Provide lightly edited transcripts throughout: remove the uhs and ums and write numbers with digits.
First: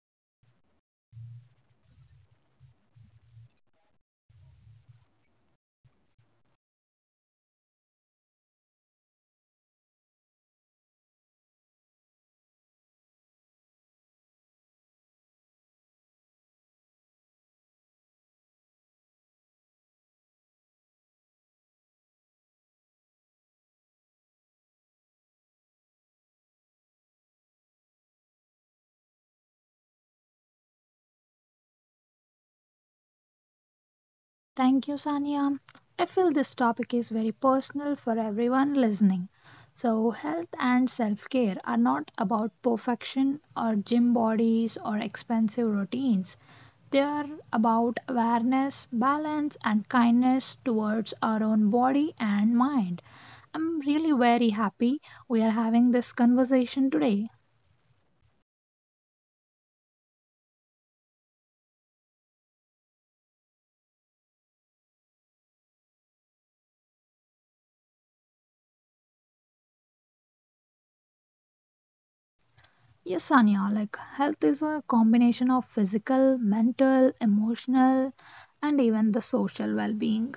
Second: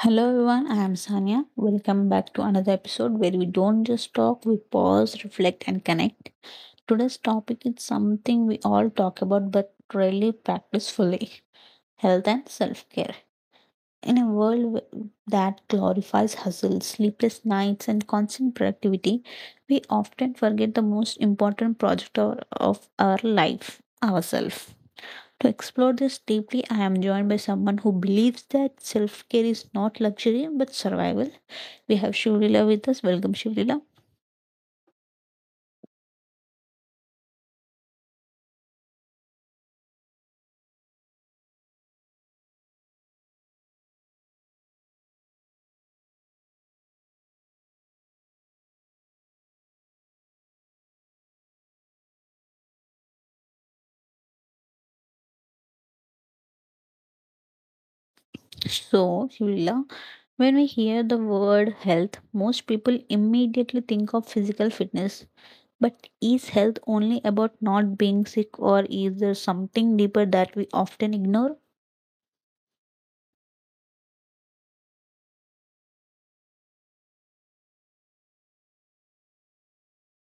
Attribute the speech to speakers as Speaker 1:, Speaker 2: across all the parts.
Speaker 1: Hello everyone, I am Sanya. Welcome back to another episode where we don't just talk, we pause, reflect, and connect. Today's topic is something we all talk about but rarely practice fully: health and self care. In a world that glorifies hustle, sleepless nights, and constant productivity, we often forget the most important of our life: ourselves. To explore this deeply, I am joined by someone who believes that self care is not luxury but survival. We have Shivlila with us. Welcome, Shivlila.
Speaker 2: Thank you, Sania. I feel this topic is very personal for everyone listening. So, health and self care are not about perfection or gym bodies or expensive routines. They are about awareness, balance, and kindness towards our own body and mind. I'm really very happy we are having this conversation today.
Speaker 1: So, Shivlila, when we hear the word health, most people immediately think of physical fitness. But is health only about not being sick, or is there something deeper that we often ignore?
Speaker 2: Yes, Anya, like health is a combination of physical, mental, emotional, and even the social well being.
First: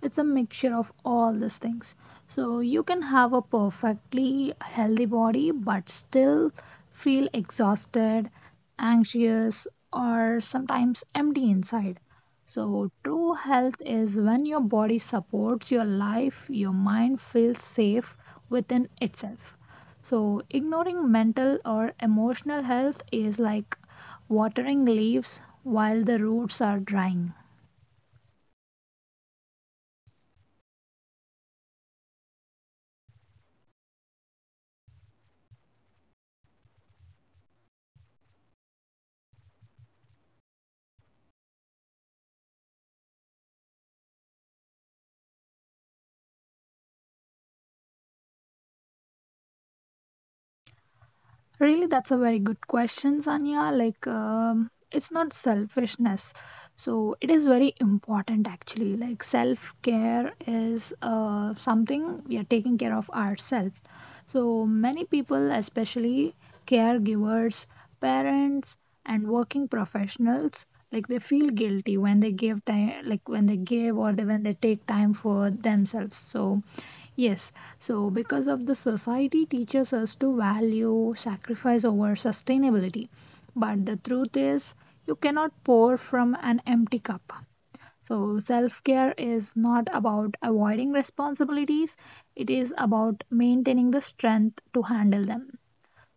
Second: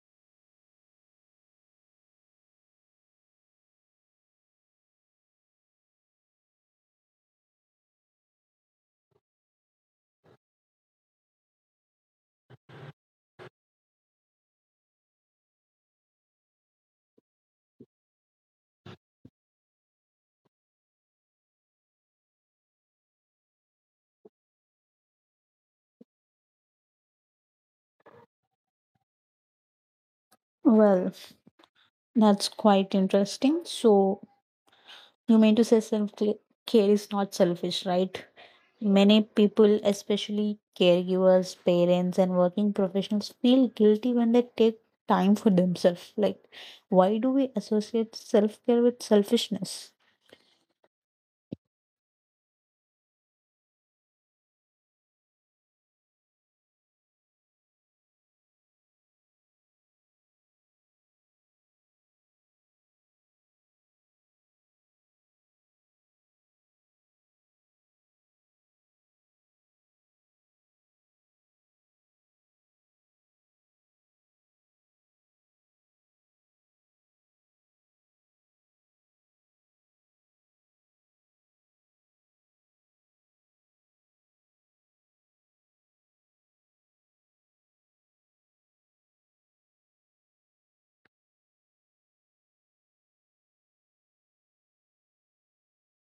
Speaker 2: It's a mixture of all these things. So you can have a perfectly healthy body but still feel exhausted, anxious, or sometimes empty inside. So true health is when your body supports your life, your mind feels safe within itself. So, ignoring mental or emotional health is like watering leaves while the roots are drying.
Speaker 1: Well, that's quite interesting. So, you mean to say self care is not selfish, right? Many people, especially caregivers, parents, and working professionals, feel guilty when they take time for themselves. Like, why do we associate self care with selfishness?
Speaker 2: Really, that's a very good question, Sanya. Like, it's not selfishness. So, it is very important actually. Like, self care is something we are taking care of ourselves. So, many people, especially caregivers, parents, and working professionals, like they feel guilty when they give time, like when they give or they, when they take time for themselves. So, yes, so because of the society teaches us to value sacrifice over sustainability. But the truth is, you cannot pour from an empty cup. So, self care is not about avoiding responsibilities, it is about maintaining the strength to handle them.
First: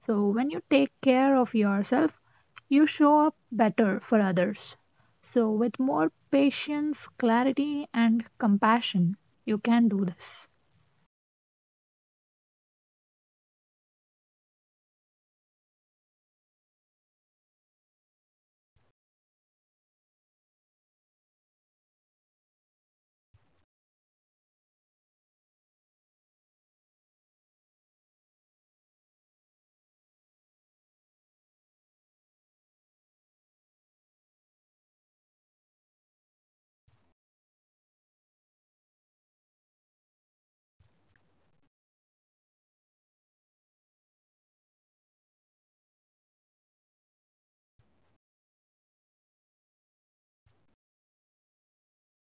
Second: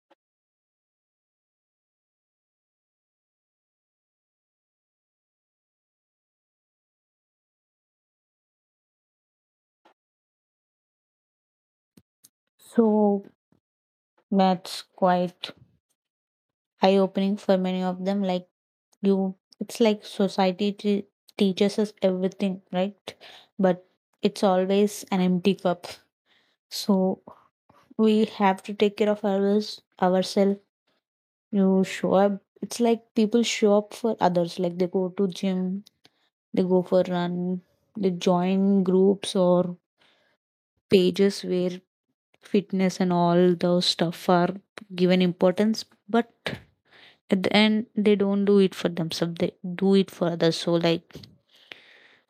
Speaker 2: So, when you take care of yourself, you show up better for others. So, with more patience, clarity, and compassion, you can do this.
Speaker 1: So, that's quite eye opening for many of them. Like, it's like teaches us everything, right? But it's always an empty cup. So, we have to take care of ourselves, ourselves. You show up. It's like people show up for others. Like they go to gym, they go for run, they join groups or pages where fitness and all those stuff are given importance. But at the end, they don't do it for themselves. They do it for others. So like,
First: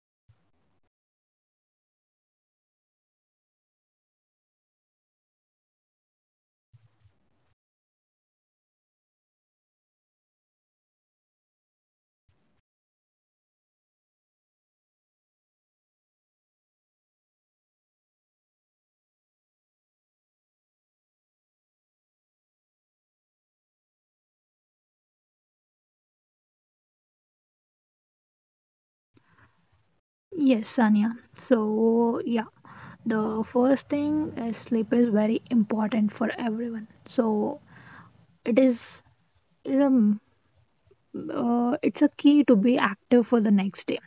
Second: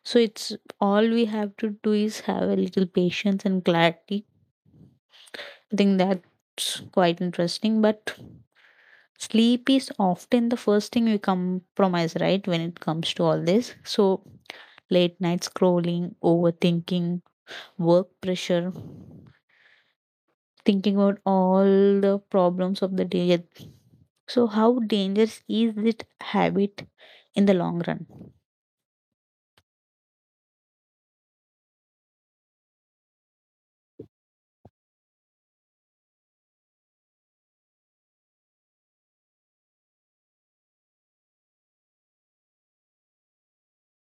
Speaker 1: so it's all we have to do is have a little patience and clarity. I think that's quite interesting. But sleep is often the first thing we compromise, right, when it comes to all this. So, late night scrolling, overthinking, work pressure, thinking about all the problems of the day. So, how dangerous is this habit in the long run?
Speaker 2: Yes, Sanya. So, yeah, the first thing is sleep is very important for everyone. So, it is a m- it's a key to be active for the next day.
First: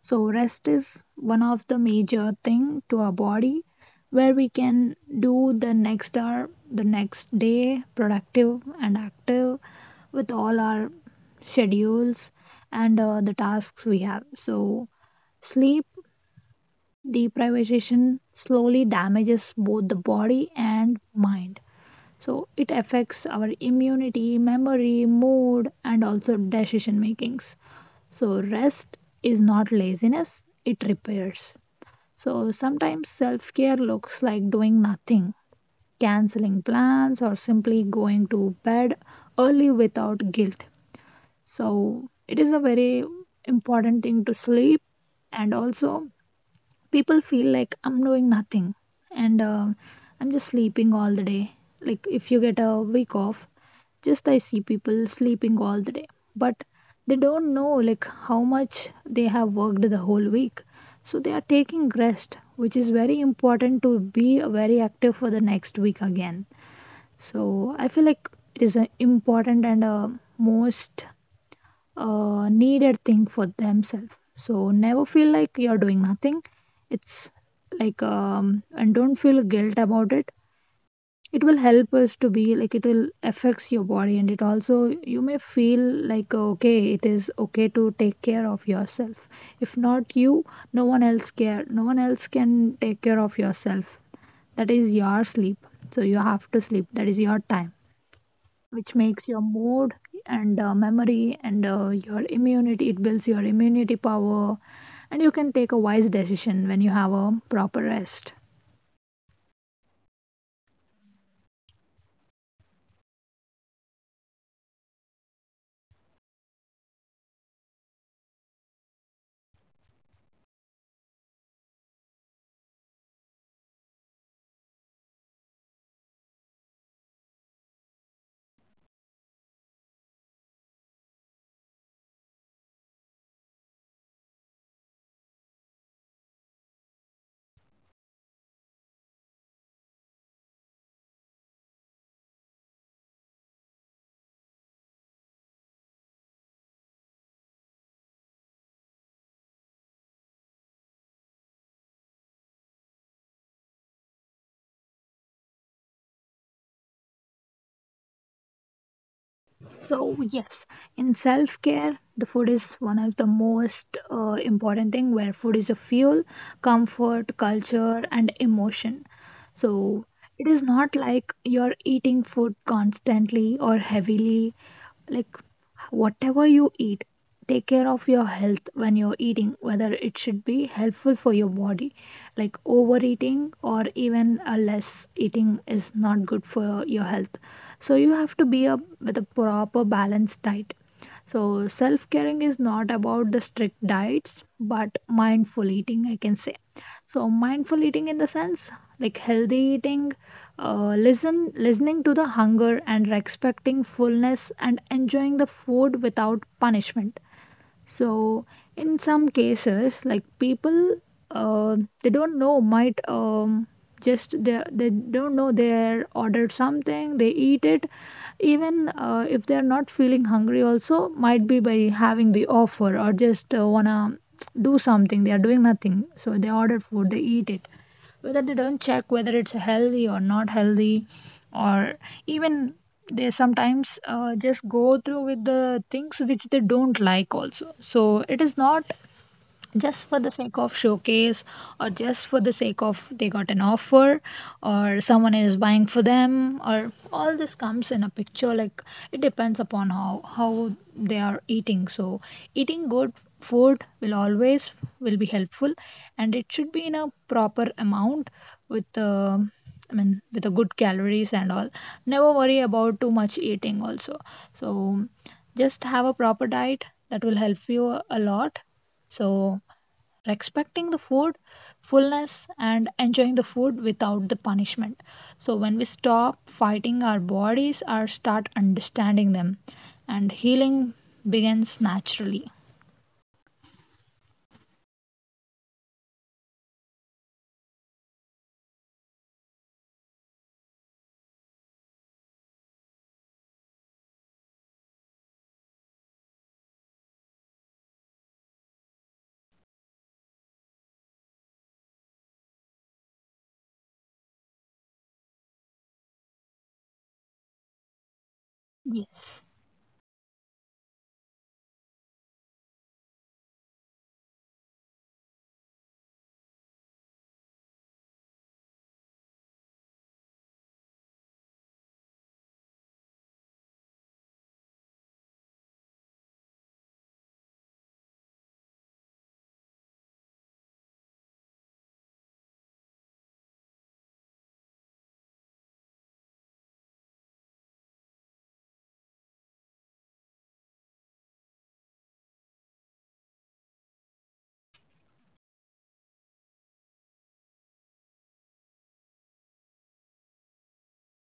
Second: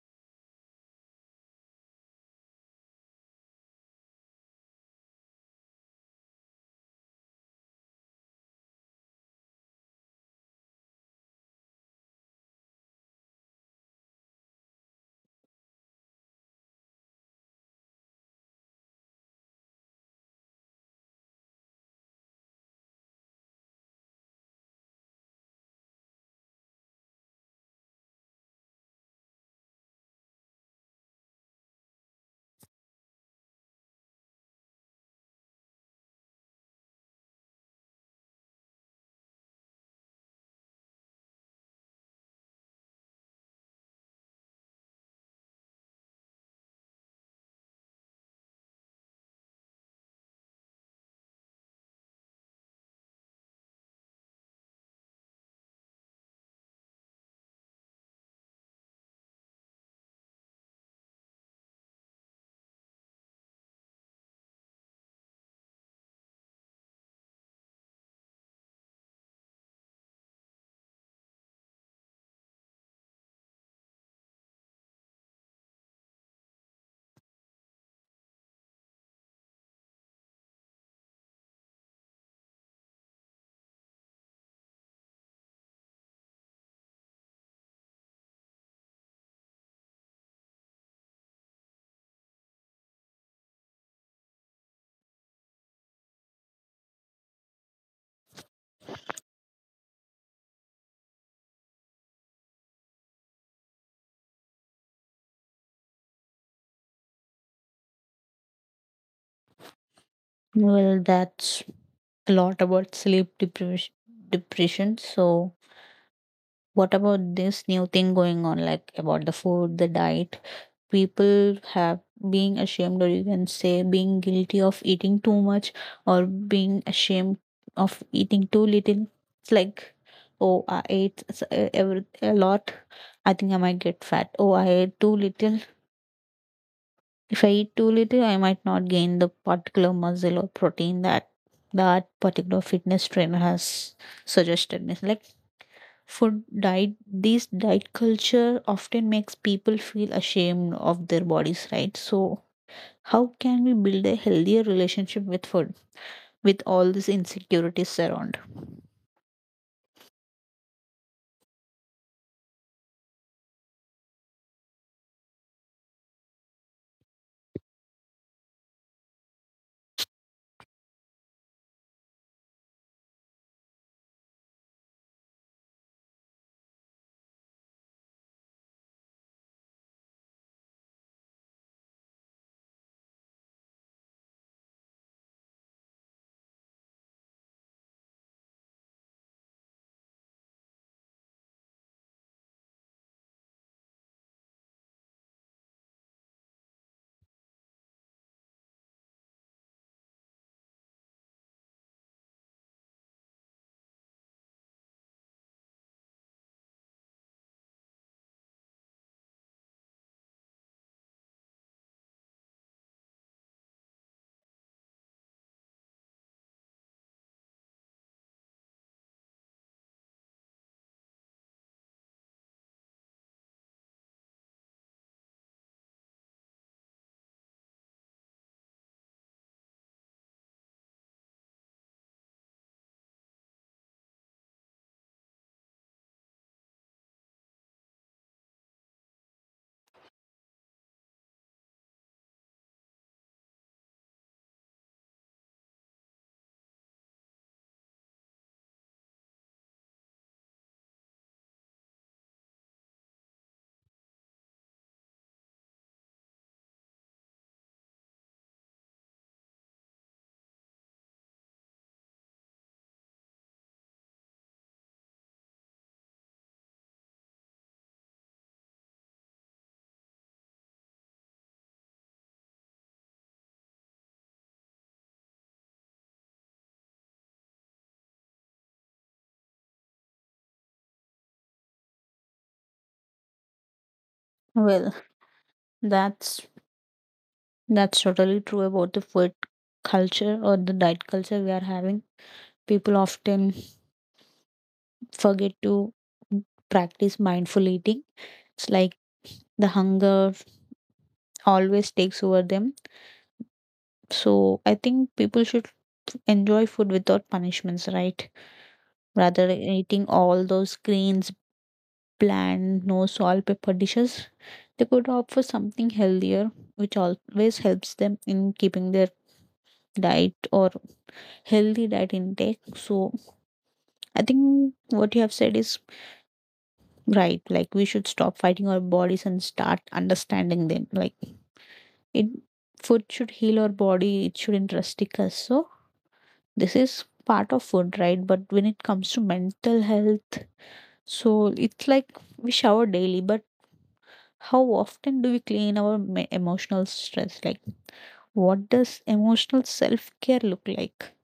Speaker 2: So, rest is one of the major thing to our body where we can do the next hour, the next day productive and active with all our schedules and the tasks we have. So, sleep the privatization slowly damages both the body and mind. So it affects our immunity, memory, mood, and also decision makings. So rest is not laziness, it repairs. So sometimes self care looks like doing nothing, canceling plans, or simply going to bed early without guilt. So it is a very important thing to sleep, and also people feel like I'm doing nothing, and I'm just sleeping all the day. Like if you get a week off, just I see people sleeping all the day, but they don't know like how much they have worked the whole week, so they are taking rest, which is very important to be very active for the next week again. So I feel like it is important and most needed thing for themselves. So never feel like you're doing nothing. It's like and don't feel guilt about it. It will help us to be like it will affects your body, and it also you may feel like okay, it is okay to take care of yourself. If not you, no one else care. No one else can take care of yourself. That is your sleep. So you have to sleep. That is your time which makes your mood and memory and your immunity, it builds your immunity power, and you can take a wise decision when you have a proper rest.
Speaker 1: Well, that's a lot about sleep deprivation. Depression. So, what about this new thing going on, like about the food, the diet? People have being ashamed, or you can say being guilty of eating too much, or being ashamed of eating too little. It's like, oh, I ate every, a lot. I think I might get fat. Oh, I ate too little. If I eat too little, I might not gain the particular muscle or protein that that particular fitness trainer has suggested me. Like food diet, this diet culture often makes people feel ashamed of their bodies, right? So, how can we build a healthier relationship with food with all these insecurities around?
Speaker 2: So yes, in self care the food is one of the most important thing, where food is a fuel, comfort, culture and emotion. So it is not like you're eating food constantly or heavily. Like whatever you eat, take care of your health when you're eating, whether it should be helpful for your body. Like overeating or even a less eating is not good for your health. So you have to be a, with a proper balanced diet. So self caring is not about the strict diets, but mindful eating, I can say. So mindful eating in the sense, like healthy eating, listening to the hunger and respecting fullness and enjoying the food without punishment. So in some cases, like people, uh, they don't know might just they don't know, they ordered something, they eat it, even if they're not feeling hungry. Also, might be by having the offer or just wanna do something. They are doing nothing, so they order food, they eat it, whether they don't check whether it's healthy or not healthy, or even they sometimes just go through with the things which they don't like also. So it is not just for the sake of showcase or just for the sake of they got an offer or someone is buying for them or all this comes in a picture. Like it depends upon how they are eating. So eating good food will always will be helpful, and it should be in a proper amount with I mean with a good calories and all. Never worry about too much eating also. So just have a proper diet, that will help you a lot. So, respecting the food, fullness, and enjoying the food without the punishment. So, when we stop fighting our bodies or start understanding them, and healing begins naturally.
Speaker 1: Well, that's that's totally true about the food culture or the diet culture we are having. People often forget to practice mindful eating. It's like the hunger always takes over them. So I think people should enjoy food without punishments, right?
Speaker 2: Yes.
Speaker 1: Rather than eating all those greens, bland, no salt, pepper dishes, they could opt for something healthier, which always helps them in keeping their diet or healthy diet intake. So I think what you have said is right. Like we should stop fighting our bodies and start understanding them. Like it food should heal our body, it shouldn't rustic us. So this is part of food, right? But when it comes to mental health, so it's like we shower daily, but how often do we clean our emotional stress? Like what does emotional self care look like?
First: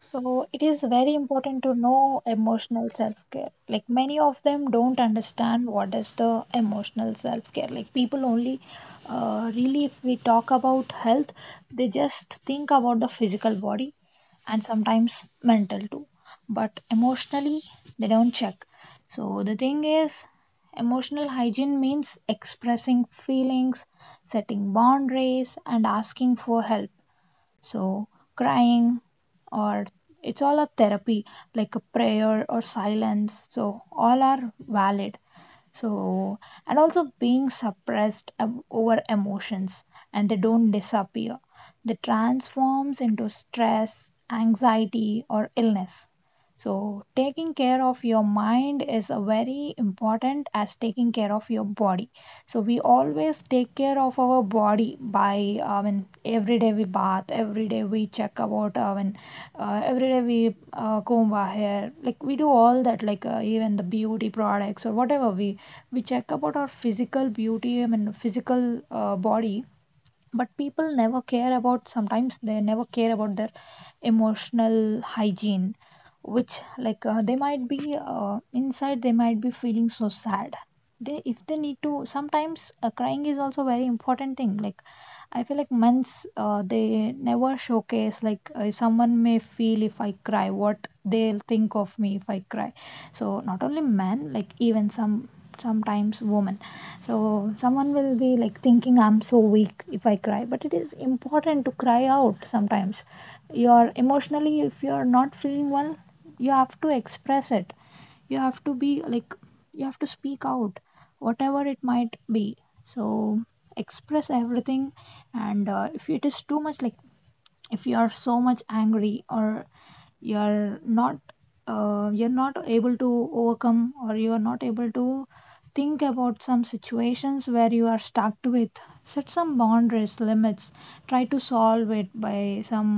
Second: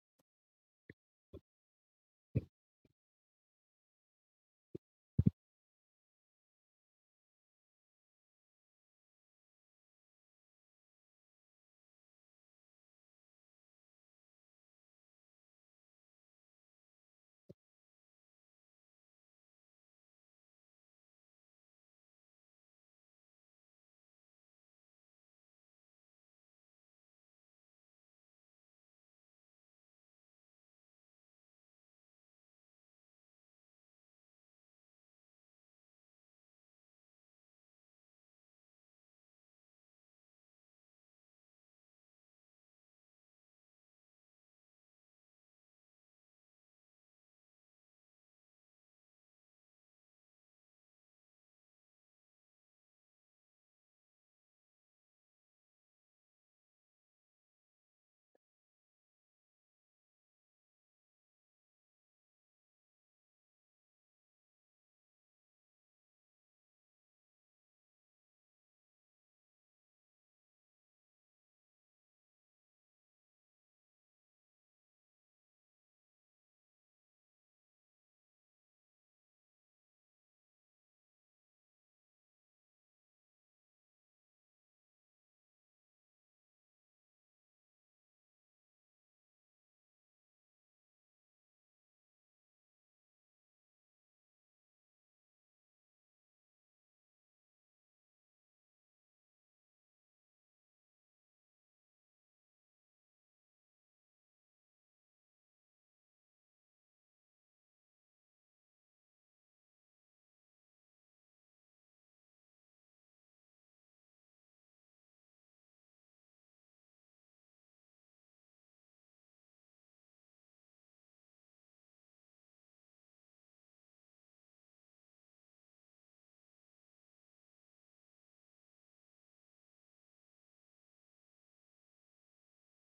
Speaker 2: So it is very important to know emotional self-care. Like many of them don't understand what is the emotional self-care. Like people only really, if we talk about health, they just think about the physical body and sometimes mental too. But emotionally they don't check. So the thing is emotional hygiene means expressing feelings, setting boundaries and asking for help. So, crying, or it's all a therapy, like a prayer or silence. So, all are valid. So, and also being suppressed over emotions, and they don't disappear. They transforms into stress, anxiety or illness. So, taking care of your mind is a very important as taking care of your body. So we always take care of our body by, I mean every day we bath, every day we check about, I mean every day we comb our hair. Like we do all that, like even the beauty products or whatever we check about our physical beauty, I mean physical body, but people never care about, sometimes they never care about their emotional hygiene, which like they might be inside they might be feeling so sad. They if they need to, sometimes crying is also very important thing. Like I feel like men's they never showcase, like someone may feel, if I cry what they'll think of me if I cry. So not only men, like even some sometimes women. So someone will be like thinking I'm so weak if I cry, but it is important to cry out sometimes. You're emotionally, if you're not feeling well, you have to express it. You have to be like, you have to speak out, whatever it might be. So express everything, and if it is too much, like if you are so much angry or you're not you're not able to overcome or you are not able to think about some situations where you are stuck with. Set some boundaries, limits, try to solve it by some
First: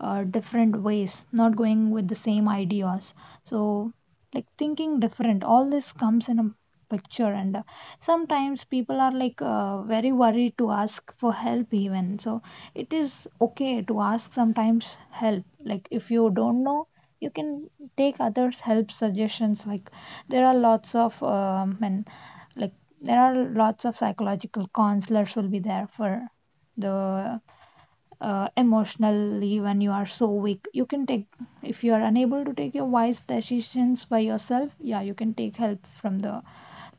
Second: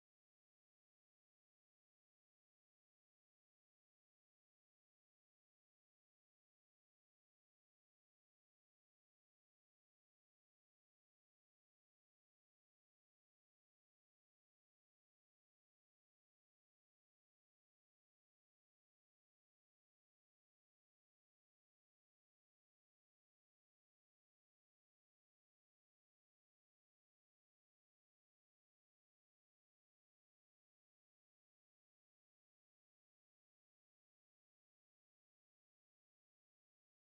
Speaker 2: different ways, not going with the same ideas. So like thinking different, all this comes in a picture, and sometimes people are like very worried to ask for help even. So it is okay to ask sometimes help, like if you don't know, you can take others help, suggestions. Like there are lots of and like there are lots of psychological counselors will be there for the emotionally when you are so weak. You can take, if you are unable to take your wise decisions by yourself, yeah you can take help from the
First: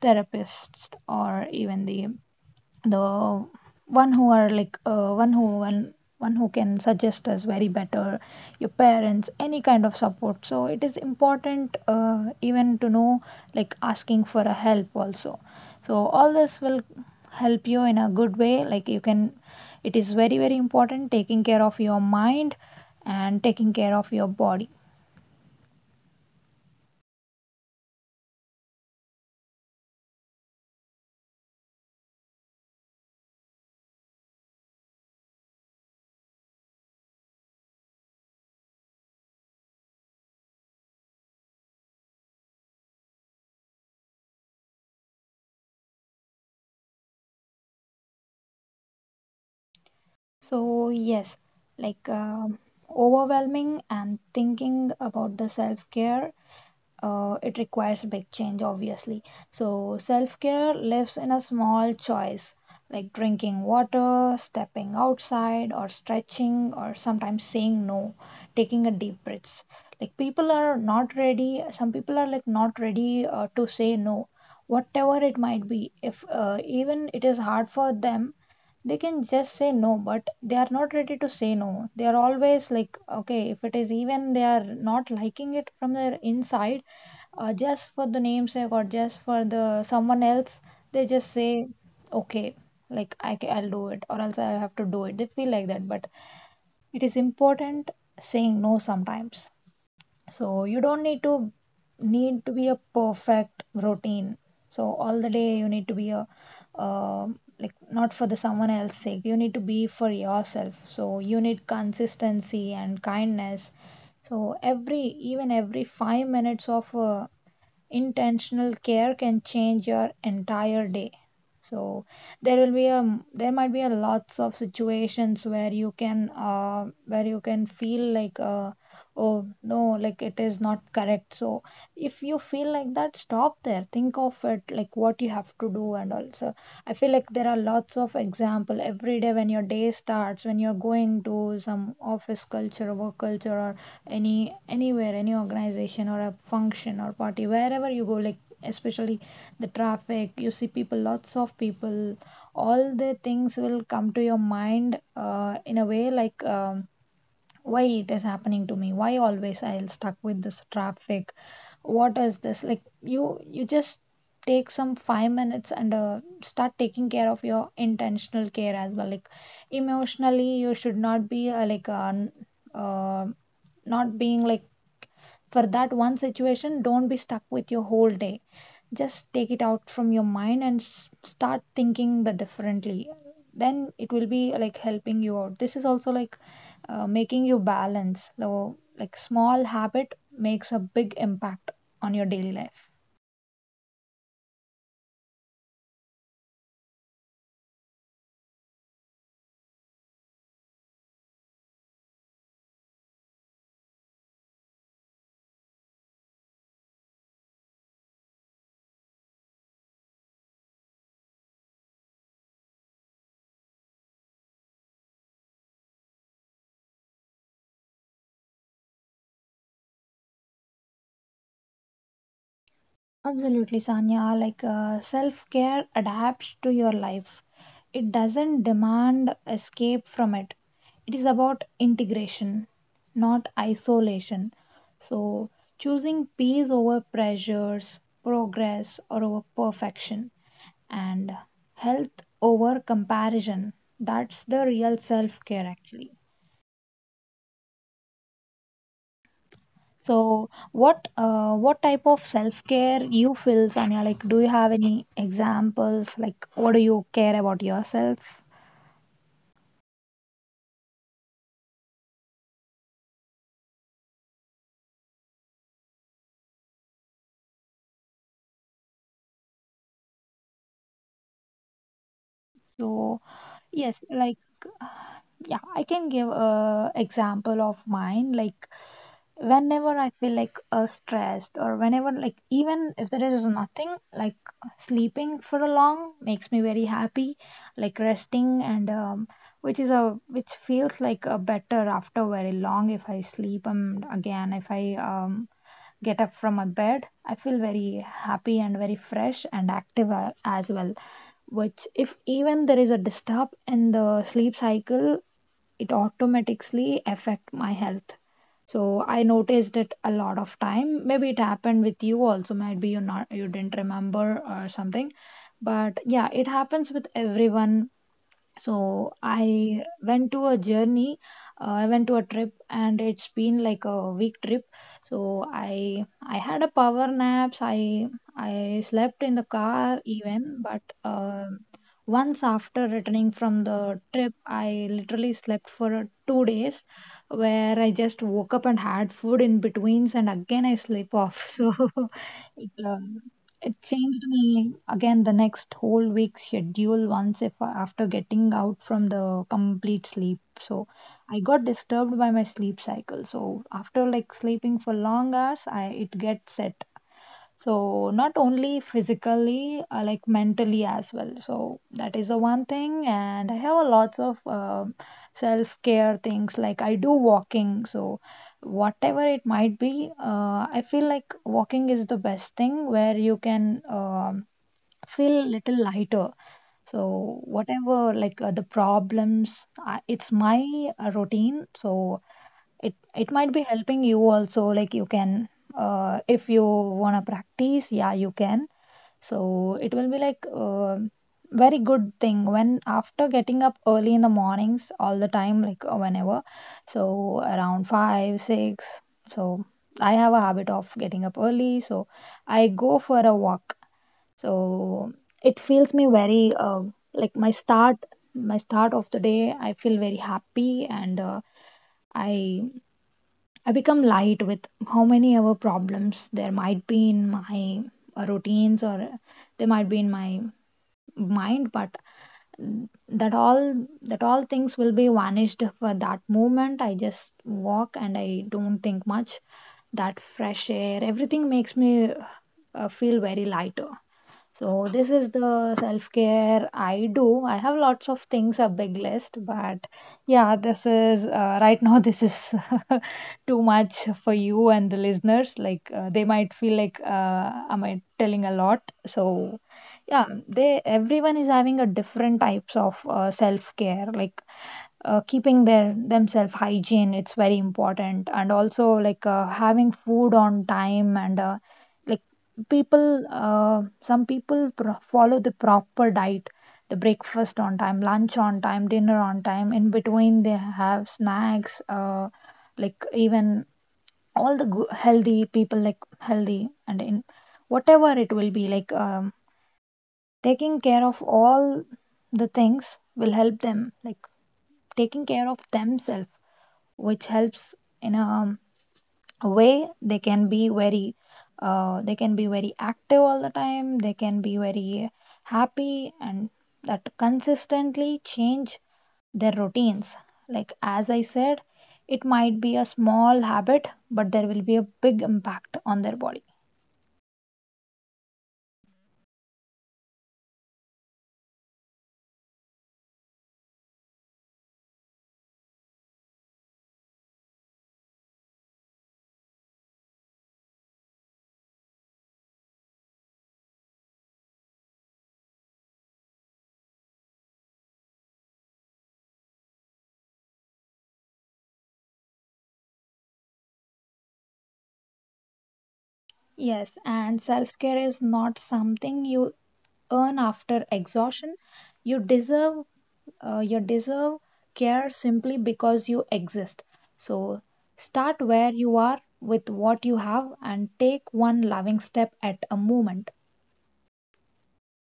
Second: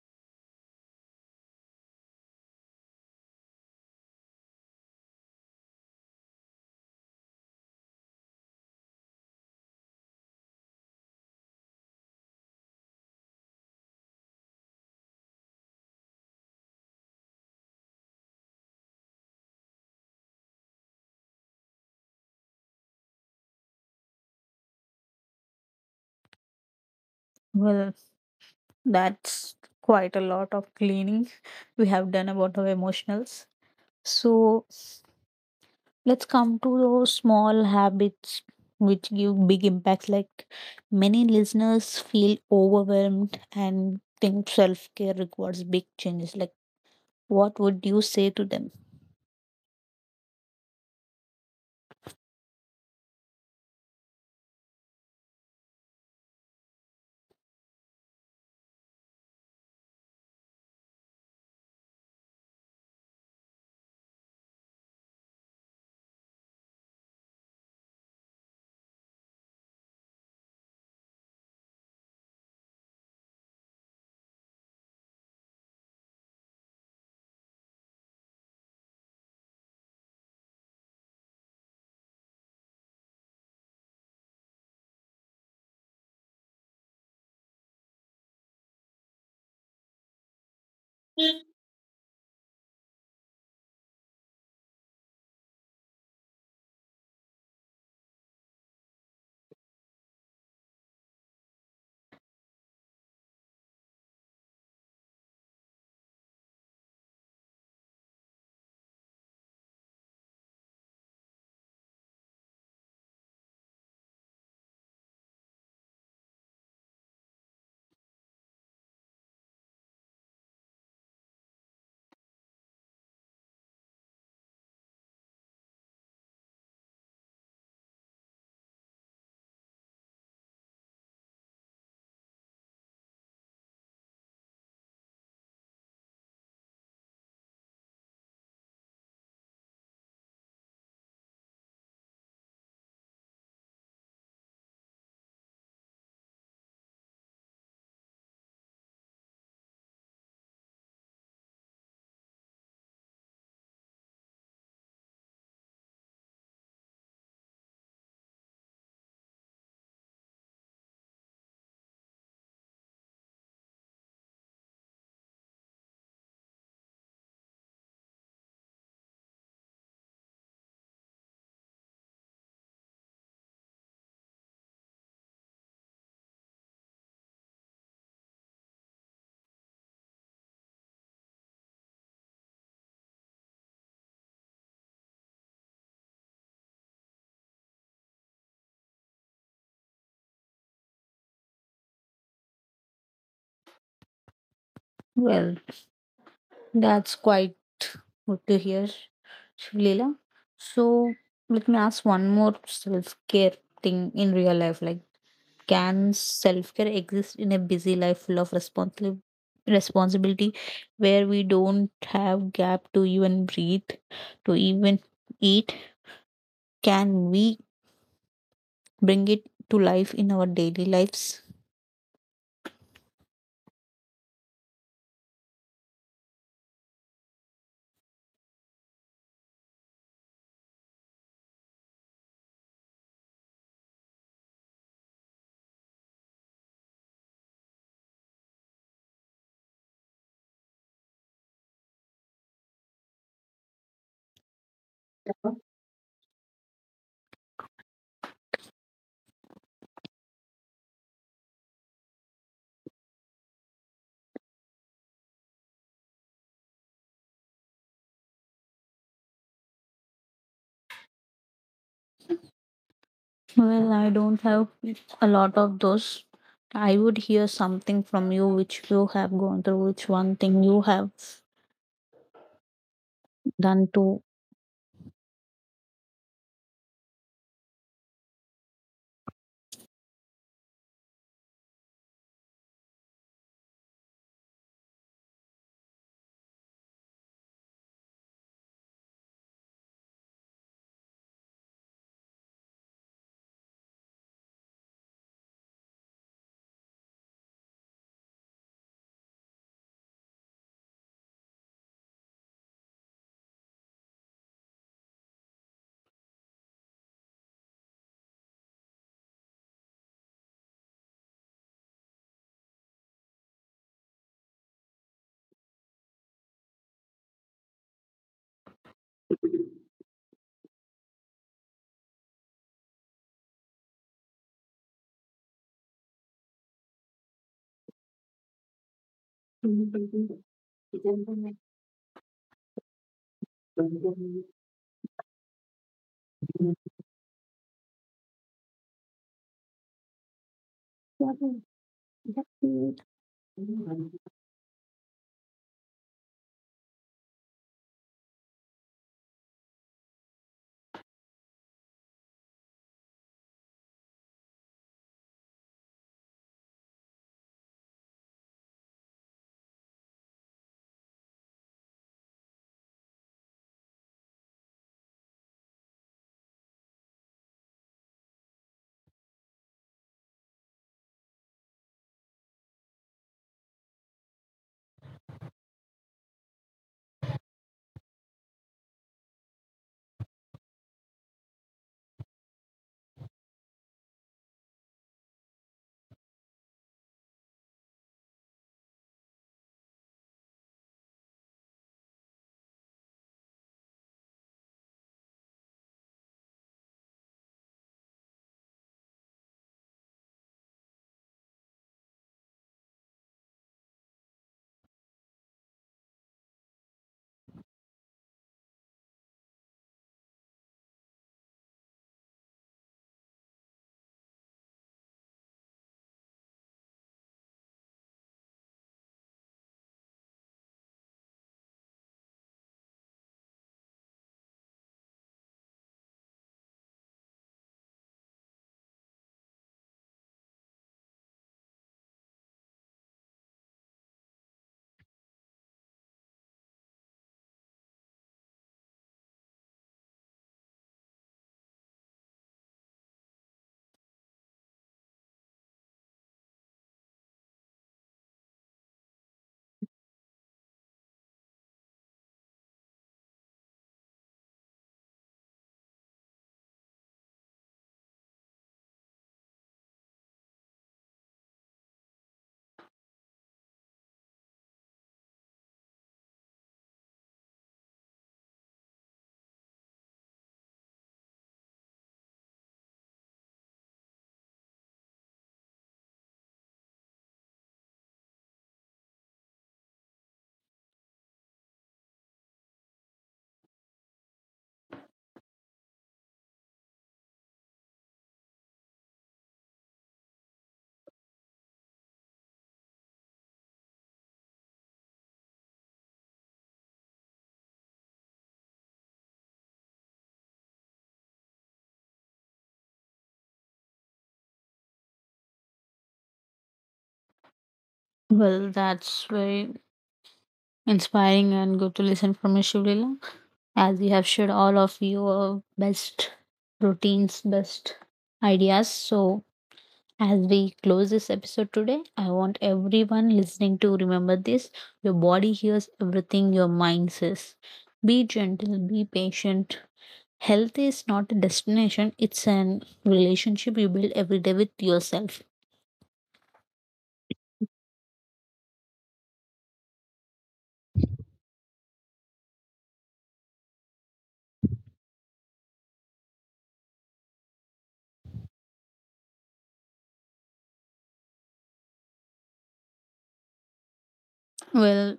Speaker 2: therapist or even the one who are like one who can suggest us very better. Your parents, any kind of support, so it is important even to know like asking for a help also. So all this will help you in a good way. Like you can, it is very very important taking care of your mind and taking care of your body.
Speaker 1: Well, that's quite a lot of cleaning we have done about our emotionals. So let's come to those small habits which give big impacts. Like many listeners feel overwhelmed and think self care requires big changes. Like, what would you say to them?
Speaker 2: So, yes, like overwhelming and thinking about the self care, it requires big change, obviously. So, self care lives in a small choice, like drinking water, stepping outside, or stretching, or sometimes saying no, taking a deep breath. Like, people are not ready, some people are like not ready to say no, whatever it might be. If even it is hard for them, they can just say no, but they are not ready to say no. They are always like okay, if it is even they are not liking it from their inside, just for the namesake or just for the someone else, they just say okay. Like I'll do it or else I have to do it, they feel like that. But it is important, saying no sometimes. So you don't need to be a perfect routine. So all the day you need to be a uh, like not for the someone else's sake. You need to be for yourself. So you need consistency and kindness. So every even every 5 minutes of intentional care can change your entire day. So there might be a lots of situations where you can feel like oh no, like it is not correct. So if you feel like that, stop there, think of it like what you have to do. And also, I feel like there are lots of example every day, when your day starts, when you're going to some office culture, work culture, or anywhere, any organization or a function or party, wherever you go. Like especially the traffic, you see people, lots of people, all the things will come to your mind in a way like why it is happening to me, why always I'll stuck with this traffic, what is this. Like you just take some 5 minutes and start taking care of your intentional care as well. Like emotionally you should not be uh, not being like for that one situation, don't be stuck with your whole day. Just take it out from your mind and start thinking the differently, then it will be like helping you out. This is also like making you balance. So like small habit makes a big impact on your daily life.
Speaker 1: Well, that's quite good to hear, Leela. So let me ask one more self care thing in real life. Like, can self care exist in a busy life full of responsibility? Responsibility where we don't have gap to even breathe, to even eat, can we bring it to life in our daily lives?
Speaker 2: Absolutely, Sanya. Like self care adapts to your life, it doesn't demand escape from it. It is about integration, not isolation. So, choosing peace over pressures, progress or over perfection, and health over comparison. That's the real self care, actually. So, what type of self care you feel, Sanya? Like, do you have any examples? Like, what do you care about yourself?
Speaker 1: Well, I don't have a lot of those. I would hear something from you which you have gone through, which one thing you have
Speaker 2: So,
Speaker 1: done
Speaker 2: yes,
Speaker 1: to.
Speaker 2: like, yeah, I can give a example of mine. Like, whenever I feel like stressed, or whenever, like even if there is nothing, like sleeping for a long makes me very happy. Like resting and which is a which feels like a better after very long, if I sleep and again if I get up from my bed, I feel very happy and very fresh and active as well. Which if even there is a disturb in the sleep cycle, it automatically affect my health. So I noticed it a lot of time. Maybe it happened with you also. Maybe you didn't remember or something. But yeah, it happens with everyone. So I went to a journey, I went to a trip and it's been like a week trip. So I had a power naps, I slept in the car even. But once after returning from the trip, I literally slept for 2 days, where I just woke up and had food in betweens and again I sleep off so it, uh, it changed me again the next whole week schedule, once if after getting out from the complete sleep. So I got disturbed by my sleep cycle. So after like sleeping for long hours, I it gets set. So not only physically, like mentally as well. So that is the one thing, and I have a lots of self care things. Like I do walking. So whatever it might be, I feel like walking is the best thing where you can feel little lighter. So whatever like the problems, it's my routine. So it might be helping you also, like you can, if you want to practice, yeah you can. So it will be like very good thing when after getting up early in the mornings all the time, like whenever, so around 5 6. So I have a habit of getting up early, so I go for a walk. So it feels me very like my start of the day, I feel very happy and i I become light with how many other problems there might be in my routines, or they might be in my mind. But that all things will be vanished for that moment. I just walk and I don't think much. That fresh air, everything makes me feel very lighter. So this is the self care I do, I have lots of things, a big list. But yeah, this is right now, this is too much for you and the listeners. Like they might feel like am I telling a lot. So yeah, they, everyone is having a different types of self care. Like keeping their themselves hygiene, it's very important, and also like having food on time, and like people, some people follow the proper diet, the breakfast on time, lunch on time, dinner on time, in between they have snacks, like even all the healthy people, like healthy and in whatever it will be like taking care of all the things will help them, like taking care of themselves, which helps in a way. They can be very they can be very active all the time, they can be very happy, and that consistently change their routines. Like as I said, it might be a small habit but there will be a big impact on their body.
Speaker 1: Well, that's very inspiring and good to listen from you, Shivlila, as you have shared all of your best routines, best ideas. So, as we close this episode today, I want everyone listening to remember this: your body hears everything your mind says. Be gentle, be patient. Health is not a destination, it's an relationship you build every day with yourself.
Speaker 2: Yes, and self care is not something you earn after exhaustion. You deserve you deserve care simply because you exist. So start where you are with what you have, and take one loving step at a moment.
Speaker 1: Well,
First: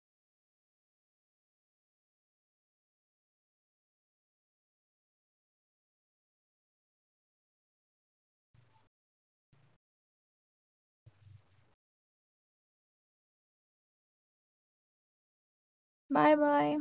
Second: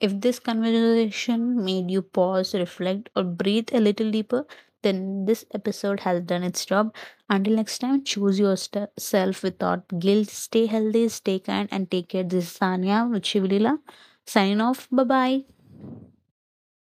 Speaker 1: if this conversation made you pause, reflect, or breathe a little deeper, then this episode has done its job. Until next time, choose yourself without guilt. Stay healthy, stay kind, and take care. This is Sanya Vichivila. Signing off. Bye bye.
Speaker 2: Bye bye.